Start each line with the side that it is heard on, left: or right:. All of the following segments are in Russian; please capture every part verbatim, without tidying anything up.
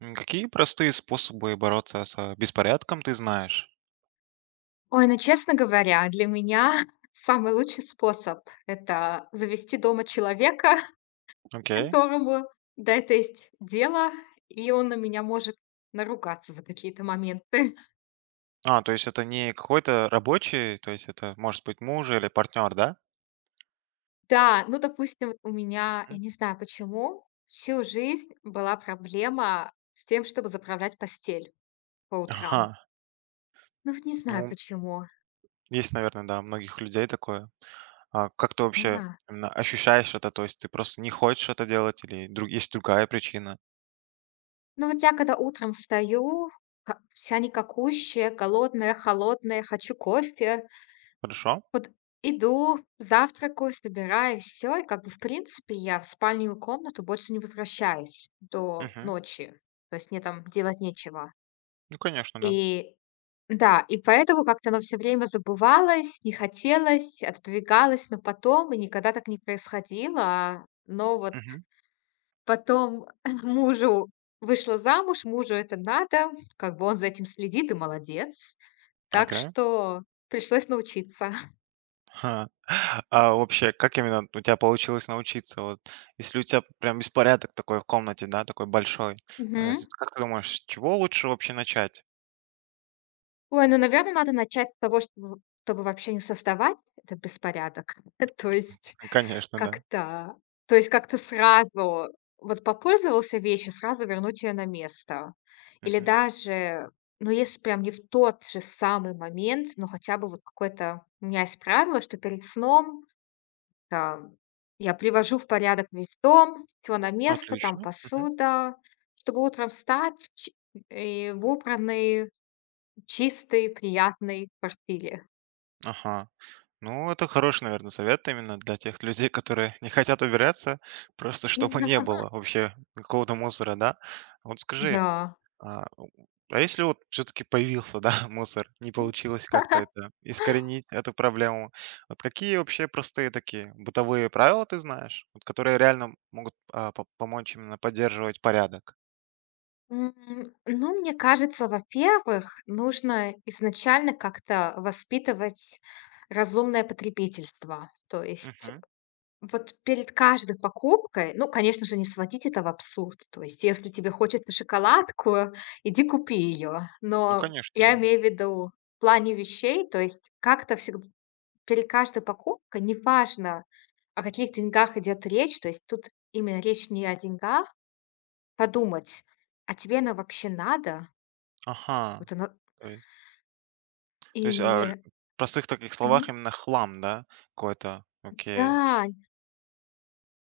right: М, Какие простые способы бороться с беспорядком ты знаешь?
left: Ой, ну, честно говоря, для меня самый лучший способ- это завести дома человека,
right: Окей.
left: которому до это есть дело, и он на меня может наругаться за какие-то моменты.
right: А, то есть это не какой-то рабочий, то есть это может быть муж или партнер, да?
left: Да, ну, допустим, у меня, я
right: М?
left: не знаю почему, всю жизнь была проблема с тем, чтобы заправлять постель по утрам.
right: Ага.
left: Ну, вот не знаю
right: Ну,
left: почему.
right: есть, наверное, да, у многих людей такое. А как ты вообще
left: Да.
right: именно ощущаешь это? То есть ты просто не хочешь это делать или друг... есть другая причина?
left: Ну, вот я когда утром встаю, ка вся никакущая, голодная, холодная, хочу кофе.
right: Хорошо?
left: Вот иду, завтракаю, собираюсь, все и, как бы, в принципе, я в спальню комнату больше не возвращаюсь до
right: Мгм.
left: ночи. То есть мне там делать нечего.
right: Ну, конечно, да.
left: И да, и поэтому как-то оно все время забывалось, не хотелось, отодвигалось, но потом, и никогда так не происходило. Но вот
right: Мгм.
left: потом мужу вышла замуж, мужу это надо, как бы он за этим следит, и молодец. Так
right: Окей.
left: что пришлось научиться.
right: Ха. А вообще, как именно у тебя получилось научиться? Вот, если у тебя прям беспорядок такой в комнате, да, такой большой, э, с-
left: Мгм.
right: как ты думаешь, с чего лучше вообще начать?
left: Ой, ну, наверное, надо начать с того, чтобы чтобы вообще не создавать этот беспорядок. То есть
right: Конечно, да.
left: как-то то есть как-то сразу вот попользовался вещью, сразу вернуть ее на место. Или
right: Мгм.
left: даже, ну, если прям не в тот же самый момент, но хотя бы вот какое-то у меня есть правило, что перед сном, там, я привожу в порядок весь дом, все на место, там
right: Отлично. Мгм.
left: посуда, чтобы утром встать в ч и в убранный чистый, приятный в квартире.
right: Ага. Ну, это хороший, наверное, совет именно для тех людей, которые не хотят убираться, просто чтобы не было вообще какого-то мусора, да? Вот скажи,
left: Да.
right: А, а если вот все таки появился, да, мусор, не получилось как-то это искоренить эту проблему. Вот какие вообще простые такие бытовые правила ты знаешь, вот которые реально могут, а, по помочь именно поддерживать порядок?
left: М, ну, мне кажется, во-первых, нужно изначально как-то воспитывать разумное потребительство. То есть
right: Мгм.
left: вот перед каждой покупкой, ну, конечно же, не сводить это в абсурд. То есть если тебе хочется шоколадку, иди купи ее.
right: Ну,
left: Но
right: конечно,
left: я
right: да.
left: имею в виду в плане вещей, то есть как-то всегда перед каждой покупкой, неважно, о каких деньгах идет речь, то есть тут именно речь не о деньгах, подумать, а тебе оно вообще надо?
right: Ага.
left: Вот оно
right: То есть то есть, а, ль
left: и
right: в простых таких словах
left: мгм.
right: именно хлам, да, какой-то? Окей.
left: Да,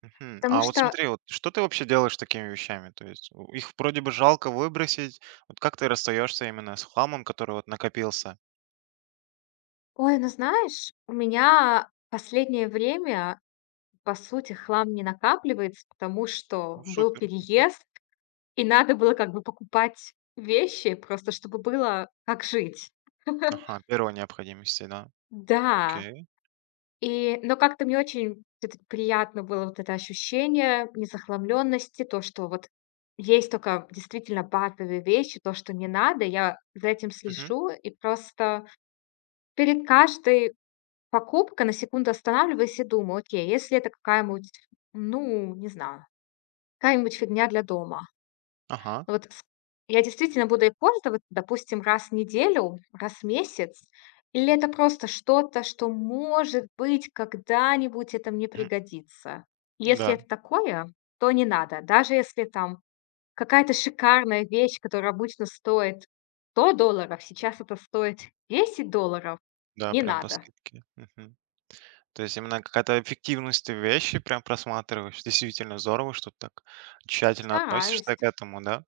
right: Мгм.
left: потому
right: А вот
left: что,
right: смотри, вот что ты вообще делаешь с такими вещами? То есть, у их вроде бы жалко выбросить. Вот как ты расстаешься именно с хламом, который вот накопился?
left: ой, ну знаешь, у меня последнее время, по сути, хлам не накапливается, потому что
right: Ну,
left: был
right: супер.
left: переезд, и надо было, как бы, покупать вещи просто, чтобы было как жить.
right: Ага, первой необходимости, да.
left: Да.
right: Окей.
left: И, но как-то мне очень вот это приятно было, вот это ощущение незахламленности, то, что вот есть только действительно базовые вещи, то, что не надо. Я за этим
right: Мгм.
left: слежу и просто перед каждой покупкой на секунду останавливаюсь и думаю: "Окей, если это какая-нибудь, ну, не знаю, какая-нибудь фигня для дома".
right: Ага.
left: Вот с я действительно буду ей пользоваться, допустим, раз в неделю, раз в месяц, или это просто что-то, что, может быть, когда-нибудь это мне
right: Мгм.
left: пригодится? Если
right: Да,
left: это такое, то не надо. Даже если там какая-то шикарная вещь, которая обычно стоит сто долларов, сейчас это стоит десять долларов,
right: да,
left: не
right: прям по
left: надо.
right: скидке. Мгм. То есть именно какая-то эффективность ты вещи прям просматриваешь. Действительно здорово, что ты так тщательно относишься к
left: Стараюсь.
right: этому, да.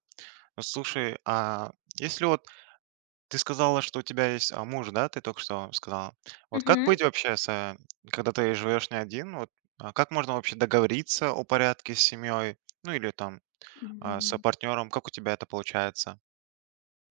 right: Ну, слушай, а если вот ты сказала, что у тебя есть а, муж, да, ты только что сказала. Вот как
left: Мгм.
right: быть вообще, с, э, когда ты живешь не один, вот а, как можно вообще договориться о порядке с семьей, ну или там а, с
left: Мгм.
right: партнером, как у тебя это получается?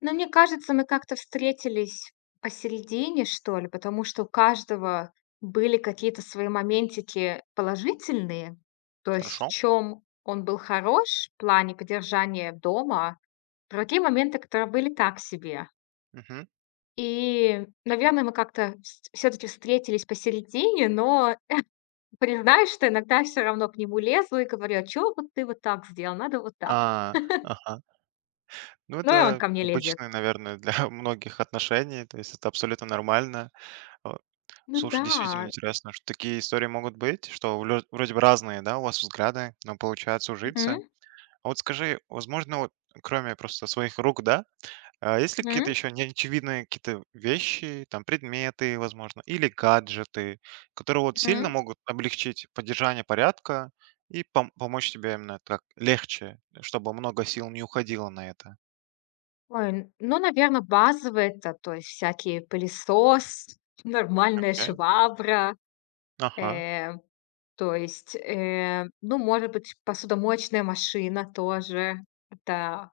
left: Но мне кажется, мы как-то встретились посередине, что ли, потому что у каждого были какие-то свои моментики положительные, то есть в
right: Хорошо?
left: чем он был хорош в плане поддержания дома, а другие моменты, которые были так себе.
right: Мгм.
left: И, наверное, мы как-то все-таки встретились посередине, но признаюсь, что иногда все равно к нему лезу и говорю, а чё вот ты вот так сделал, надо вот так.
right: А, ага. Ну,
left: Ну и он
right: это
left: ко мне лезет.
right: обычно, наверное, для многих отношений, то есть это абсолютно нормально. А,
left: Ну
right: Слушай, действительно
left: да.
right: интересно, что такие истории могут быть, что влё- вроде бы разные, да, у вас взгляды, но получается ужиться.
left: Мгм.
right: А вот скажи, возможно, вот кроме просто своих рук, да, а есть ли какие-то
left: Мгм.
right: еще неочевидные какие-то вещи, там, предметы, возможно, или гаджеты, которые вот сильно
left: Мгм.
right: могут облегчить поддержание порядка и пом- помочь тебе именно так легче, чтобы много сил не уходило на это?
left: Ой, н ну, наверно, базовые- это, то есть, всякие пылесос, нормальная
right: Окей.
left: швабра,
right: Ага.
left: э, то есть, э, ну, может быть, посудомоечная машина тоже. Это,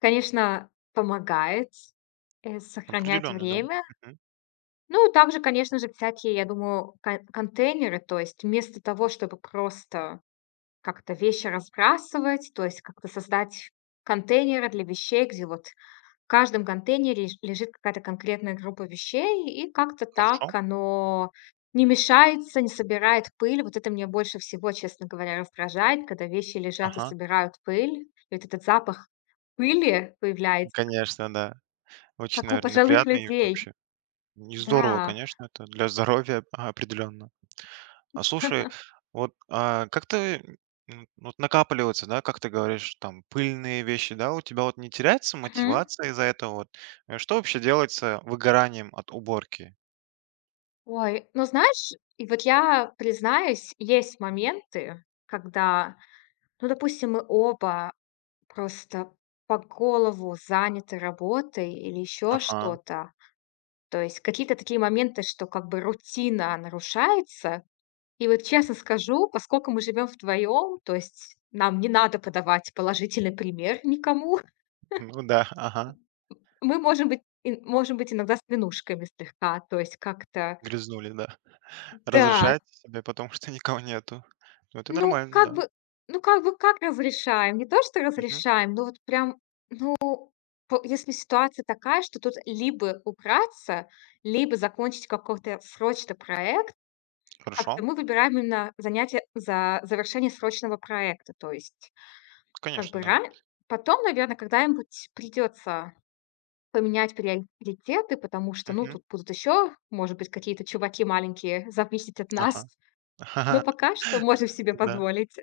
left: конечно, помогает, э, сохраняет
right: Определенно, да.
left: время.
right: Мгм.
left: Ну, и также, конечно же, всякие, я думаю, кон контейнеры, то есть вместо того, чтобы просто как-то вещи разбрасывать, то есть как-то создать контейнеры для вещей, где вот в каждом контейнере леж- лежит какая-то конкретная группа вещей, и как-то так
right: Хорошо.
left: оно не мешается, не собирает пыль. Вот это мне больше всего, честно говоря, раздражает, когда вещи лежат и
right: Ага.
left: собирают пыль. И вот этот запах пыли появляется,
right: Конечно, да. Очень,
left: как у
right: наверное,
left: пожилых
right: приятно и
left: людей.
right: вообще не здорово,
left: Да.
right: конечно, это для здоровья, а, определенно. А слушай, вот, а, как ты, м, вот накапливается, да, как ты говоришь, там пыльные вещи, да, у тебя вот не теряется
left: Мгм.
right: мотивация из-за этого вот? Э, Что вообще делать с э, выгоранием от уборки?
left: Ой, ну знаешь, и вот я признаюсь, есть моменты, когда, ну, допустим, мы оба просто по голову заняты работой или еще
right: Ага.
left: что-то. То есть какие-то такие моменты, что как бы рутина нарушается. И вот честно скажу, поскольку мы живем вдвоем, то есть нам не надо подавать положительный пример никому,
right: Ну да, ага.
left: мы можем быть и можем быть иногда с винушками слегка, то есть как-то
right: Грязнули, да.
left: да,
right: Разрешать себе, потому что никого нету. Ну, это
left: ну,
right: нормально,
left: как
right: да.
left: бы, ну, как бы как разрешаем? Не то, что
right: Мгм.
left: разрешаем, но вот прям по если ситуация такая, что тут либо убраться, либо закончить какой-то срочно проект. Как-то
right: Хорошо.
left: мы выбираем именно занятие за завершение срочного проекта. То есть как
right: Конечно,
left: бы
right: да.
left: ра потом, наверное, когда-нибудь придется поменять приоритеты, потому что, ну,
right: Мгм.
left: тут будут еще, может быть, какие-то чуваки маленькие зависеть от
right: Ага.
left: нас, но пока что можем себе
right: Да.
left: позволить.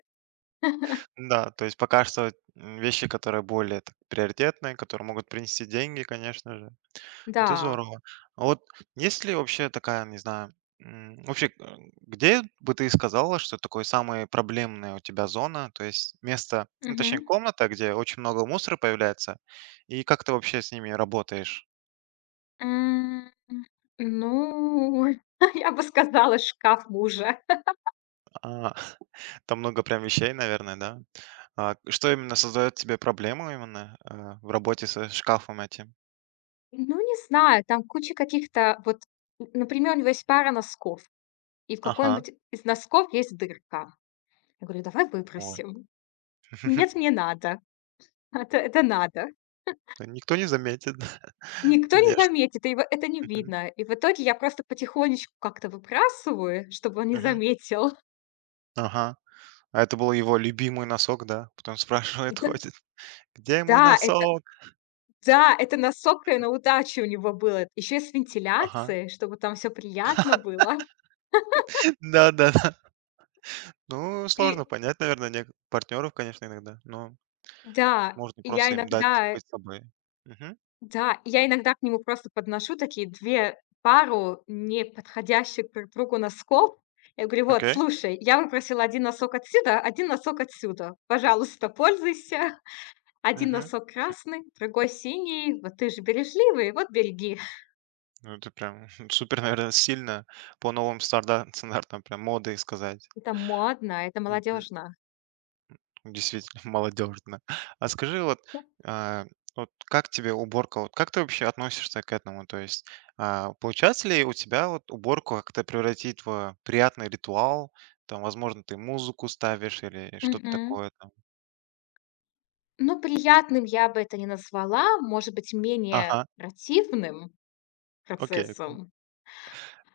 right: Да, то есть пока что, м, вещи, которые более так приоритетные, которые могут принести деньги, конечно же. Это
left: Да.
right: здорово. А вот есть ли вообще такая, не знаю, м, вообще, э, где бы ты сказала, что такое самая проблемная у тебя зона, то есть место, ну, точнее
left: Мгм.
right: комната, где очень много мусора появляется, и как ты вообще с ними работаешь?
left: М, ну, я бы сказала, шкаф мужа.
right: А, там много прям вещей, наверное, да? А, что именно создает тебе проблему именно, э, в работе со шкафом этим?
left: Ну, не знаю, там куча каких-то вот, например, у него есть пара носков. И в
right: Ага,
left: какой-нибудь из носков есть дырка. Я говорю: "Давай
right: ой,
left: выбросим". "Нет, не надо". "Это это надо.
right: Да никто не заметит,
left: Никто не
right: конечно.
left: заметит, и его это не
right: Мгм,
left: видно. И в итоге я просто потихонечку как-то выбрасываю, чтобы он не
right: мгм.
left: заметил.
right: Ага. А это был его любимый носок, да? Потом спрашивает,
left: Это
right: ходит: "Где мой
left: да, это
right: носок?"
left: да, это носок и на удачу у него было. Еще и с
right: Ага.
left: вентиляцией, чтобы там все приятно было.
right: Да-да-да. Ну, сложно
left: И
right: понять, наверное, не партнеров, конечно, иногда, но
left: да,
right: можно
left: и я
right: просто им дать
left: иногда
right: быть собой. Мгм.
left: Да, я иногда к нему просто подношу такие две пару неподходящих друг другу носков. Я говорю: "Вот,
right: Окей.
left: слушай, я выпросила один носок отсюда, один носок отсюда. Пожалуйста, пользуйся. Один
right: Мгм.
left: носок красный, другой синий. Вот ты же бережливый, вот береги".
right: Ну, это прям супер, наверное, сильно по новым старда стандартам прям моды сказать.
left: Это модно, это
right: Мгм.
left: молодежно.
right: Действительно молодежно. А скажи, вот, а, вот как тебе уборка? Вот как ты вообще относишься к этому? То есть, а, получается ли у тебя вот уборку как-то превратить в приятный ритуал? Там, возможно, ты музыку ставишь или что-то
left: Мгм.
right: такое там.
left: Ну, приятным я бы это не назвала, может быть, менее
right: Ага,
left: противным
right: окей, окей.
left: процессом.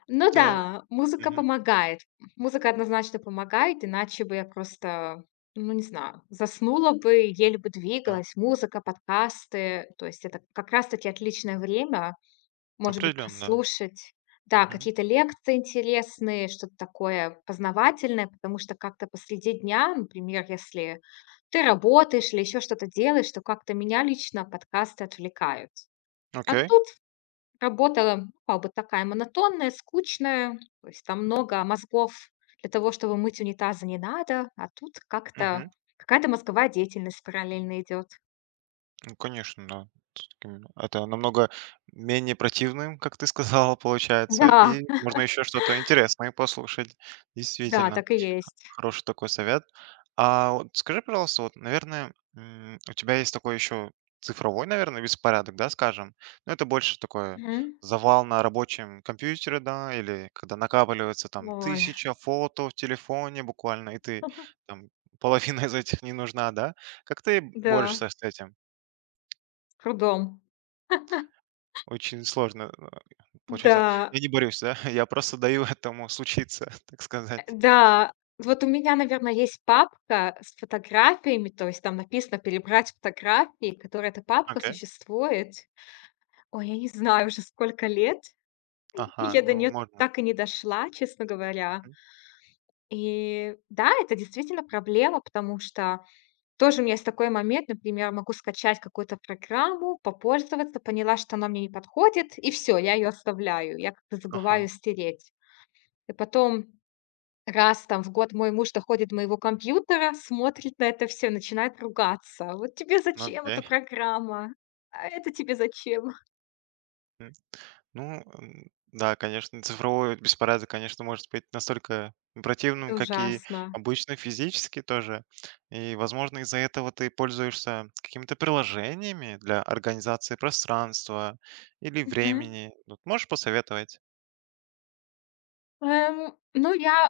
left: Ну
right: То,
left: да, музыка
right: мгм,
left: помогает. Музыка однозначно помогает, иначе бы я просто, ну не знаю, заснула бы, еле бы
right: да,
left: двигалась. Музыка, подкасты, то есть это как раз-таки отличное время, может быть,
right: определенно, да.
left: прослушать. Да,
right: Мгм.
left: какие-то лекции интересные, что-то такое познавательное, потому что как-то посреди дня, например, если ты работаешь или еще что-то делаешь, то как-то меня лично подкасты отвлекают. А
right: Окей.
left: тут Работа, ну, как бы, такая монотонная, скучная, то есть там много мозгов для того, чтобы мыть унитазы, не надо, а тут
right: Мгм.
left: как-то какая-то мозговая деятельность параллельно идет.
right: Ну, конечно, да. С таким Это намного менее противным, как ты сказала, получается,
left: Да,
right: и можно еще что-то интересное послушать.
left: да,
right: Действительно,
left: так и есть.
right: хороший такой совет. А вот скажи, пожалуйста, вот, наверное, м, у тебя есть такой еще цифровой, наверное, беспорядок, да, скажем. Но это больше такой
left: Мгм.
right: завал на рабочем компьютере, да, или когда накапливается там
left: Ой,
right: тысяча фото в телефоне буквально, и ты там половина из этих не нужна, да? Как ты
left: да,
right: борешься с этим?
left: с трудом.
right: Очень сложно, э,
left: Да,
right: получается. Я не борюсь, да? Я просто даю этому случиться, так
left: э,
right: сказать.
left: да. Вот у меня, наверное, есть папка с фотографиями, то есть там написано "перебрать фотографии", которая эта папка
right: Окей.
left: существует, ой, я не знаю уже сколько лет.
right: Ага,
left: Я до
right: ну
left: неё
right: можно.
left: так и не дошла, честно говоря.
right: Мгм.
left: И да, это действительно проблема, потому что тоже у меня есть такой момент, например, могу скачать какую-то программу, попользоваться, поняла, что она мне не подходит, и все, я ее оставляю. Я как-то
right: Ага,
left: забываю стереть. И потом раз там в год мой муж доходит до моего компьютера, смотрит на это все, начинает ругаться: "Вот тебе
right: ну
left: зачем эта
right: окей.
left: программа? А это тебе зачем?"
right: М. Ну, м, да, конечно, цифровой беспорядок, конечно, может быть настолько противным,
left: Это
right: как и
left: ужасно.
right: обычный физический тоже. И, возможно, из-за этого ты пользуешься какими-то приложениями для организации пространства или
left: Мгм.
right: времени. Вот можешь посоветовать?
left: Эм, ну, я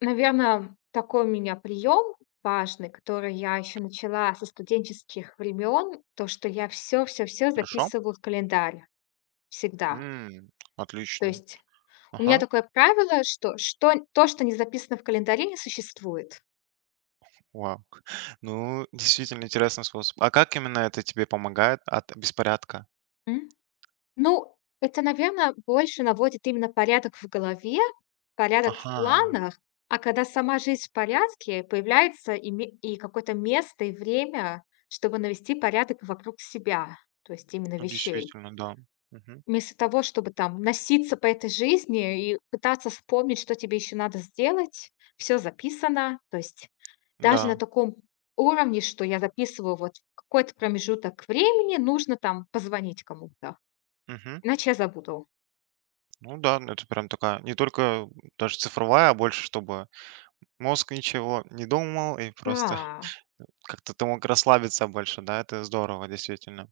left: Наверное, такой у меня прием важный, который я еще начала со студенческих времен, то, что я все, все, все
right: Хорошо?
left: записываю в календарь всегда.
right: М,
left: То
right: отлично.
left: есть у меня
right: Ага.
left: такое правило, что что то, что не записано в календаре, не существует.
right: Вау. Ну, действительно интересный способ. А как именно это тебе помогает от беспорядка?
left: М. Ну, это, наверное, больше наводит именно порядок в голове, порядок в
right: Ага,
left: планах, а когда сама жизнь в порядке, появляется и ме и какое-то место, и время, чтобы навести порядок вокруг себя, то есть именно
right: ну
left: вещей.
right: действительно, да. Мгм.
left: Вместо того, чтобы там носиться по этой жизни и пытаться вспомнить, что тебе еще надо сделать, все записано. То есть даже на
right: Да.
left: таком уровне, что я записываю вот в какой-то промежуток времени, нужно там позвонить кому-то,
right: Мгм.
left: иначе я забуду.
right: Ну да, ну это прям такая, не только даже цифровая, а больше, чтобы мозг ничего не думал и просто
left: Да,
right: как-то ты мог расслабиться больше, да, это здорово, действительно.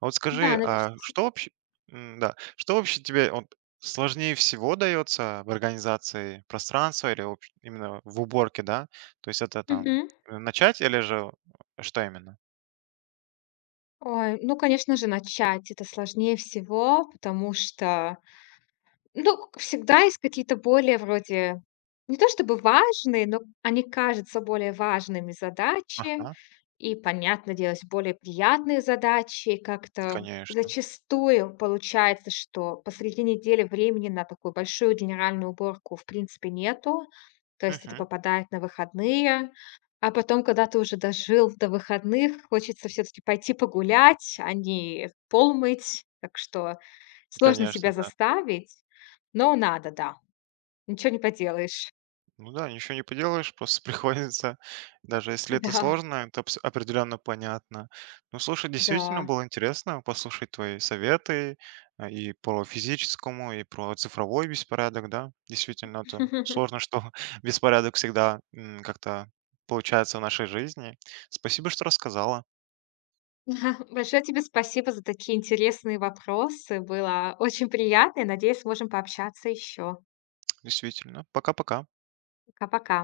right: А вот
left: да,
right: скажи, а
left: навести.
right: что вообще, м, да, что вообще тебе вот сложнее всего дается в организации пространства или вообще именно в уборке, да? То есть это там
left: Мгм.
right: э, начать или же э, что именно?
left: Ой, ну, конечно же, начать это сложнее всего, потому что ну, к всегда есть какие-то более вроде не то чтобы важные, но они кажутся более важными задачи.
right: Ага,
left: И, понятно дело, есть более приятные задачи. И как-то
right: конечно.
left: зачастую получается, что посреди недели времени на такую большую генеральную уборку в принципе нету. То есть это
right: Мгм.
left: попадает на выходные. А потом, когда ты уже дожил до выходных, хочется все таки пойти погулять, а не пол мыть. Так что сложно
right: Конечно,
left: себя
right: да.
left: заставить. Но надо, да. Ничего не поделаешь.
right: Ну да, ничего не поделаешь, просто приходится, даже если это
left: Да,
right: сложно, это абс- определенно понятно. Ну слушай, действительно
left: да.
right: было интересно послушать твои советы а, и про физическому, и про цифровой беспорядок, да. Действительно, это сложно, что беспорядок всегда м, как-то получается в нашей жизни. Спасибо, что рассказала.
left: Большое тебе спасибо за такие интересные вопросы. Было очень приятно и, надеюсь, сможем пообщаться еще.
right: Действительно. Пока-пока.
left: Пока-пока.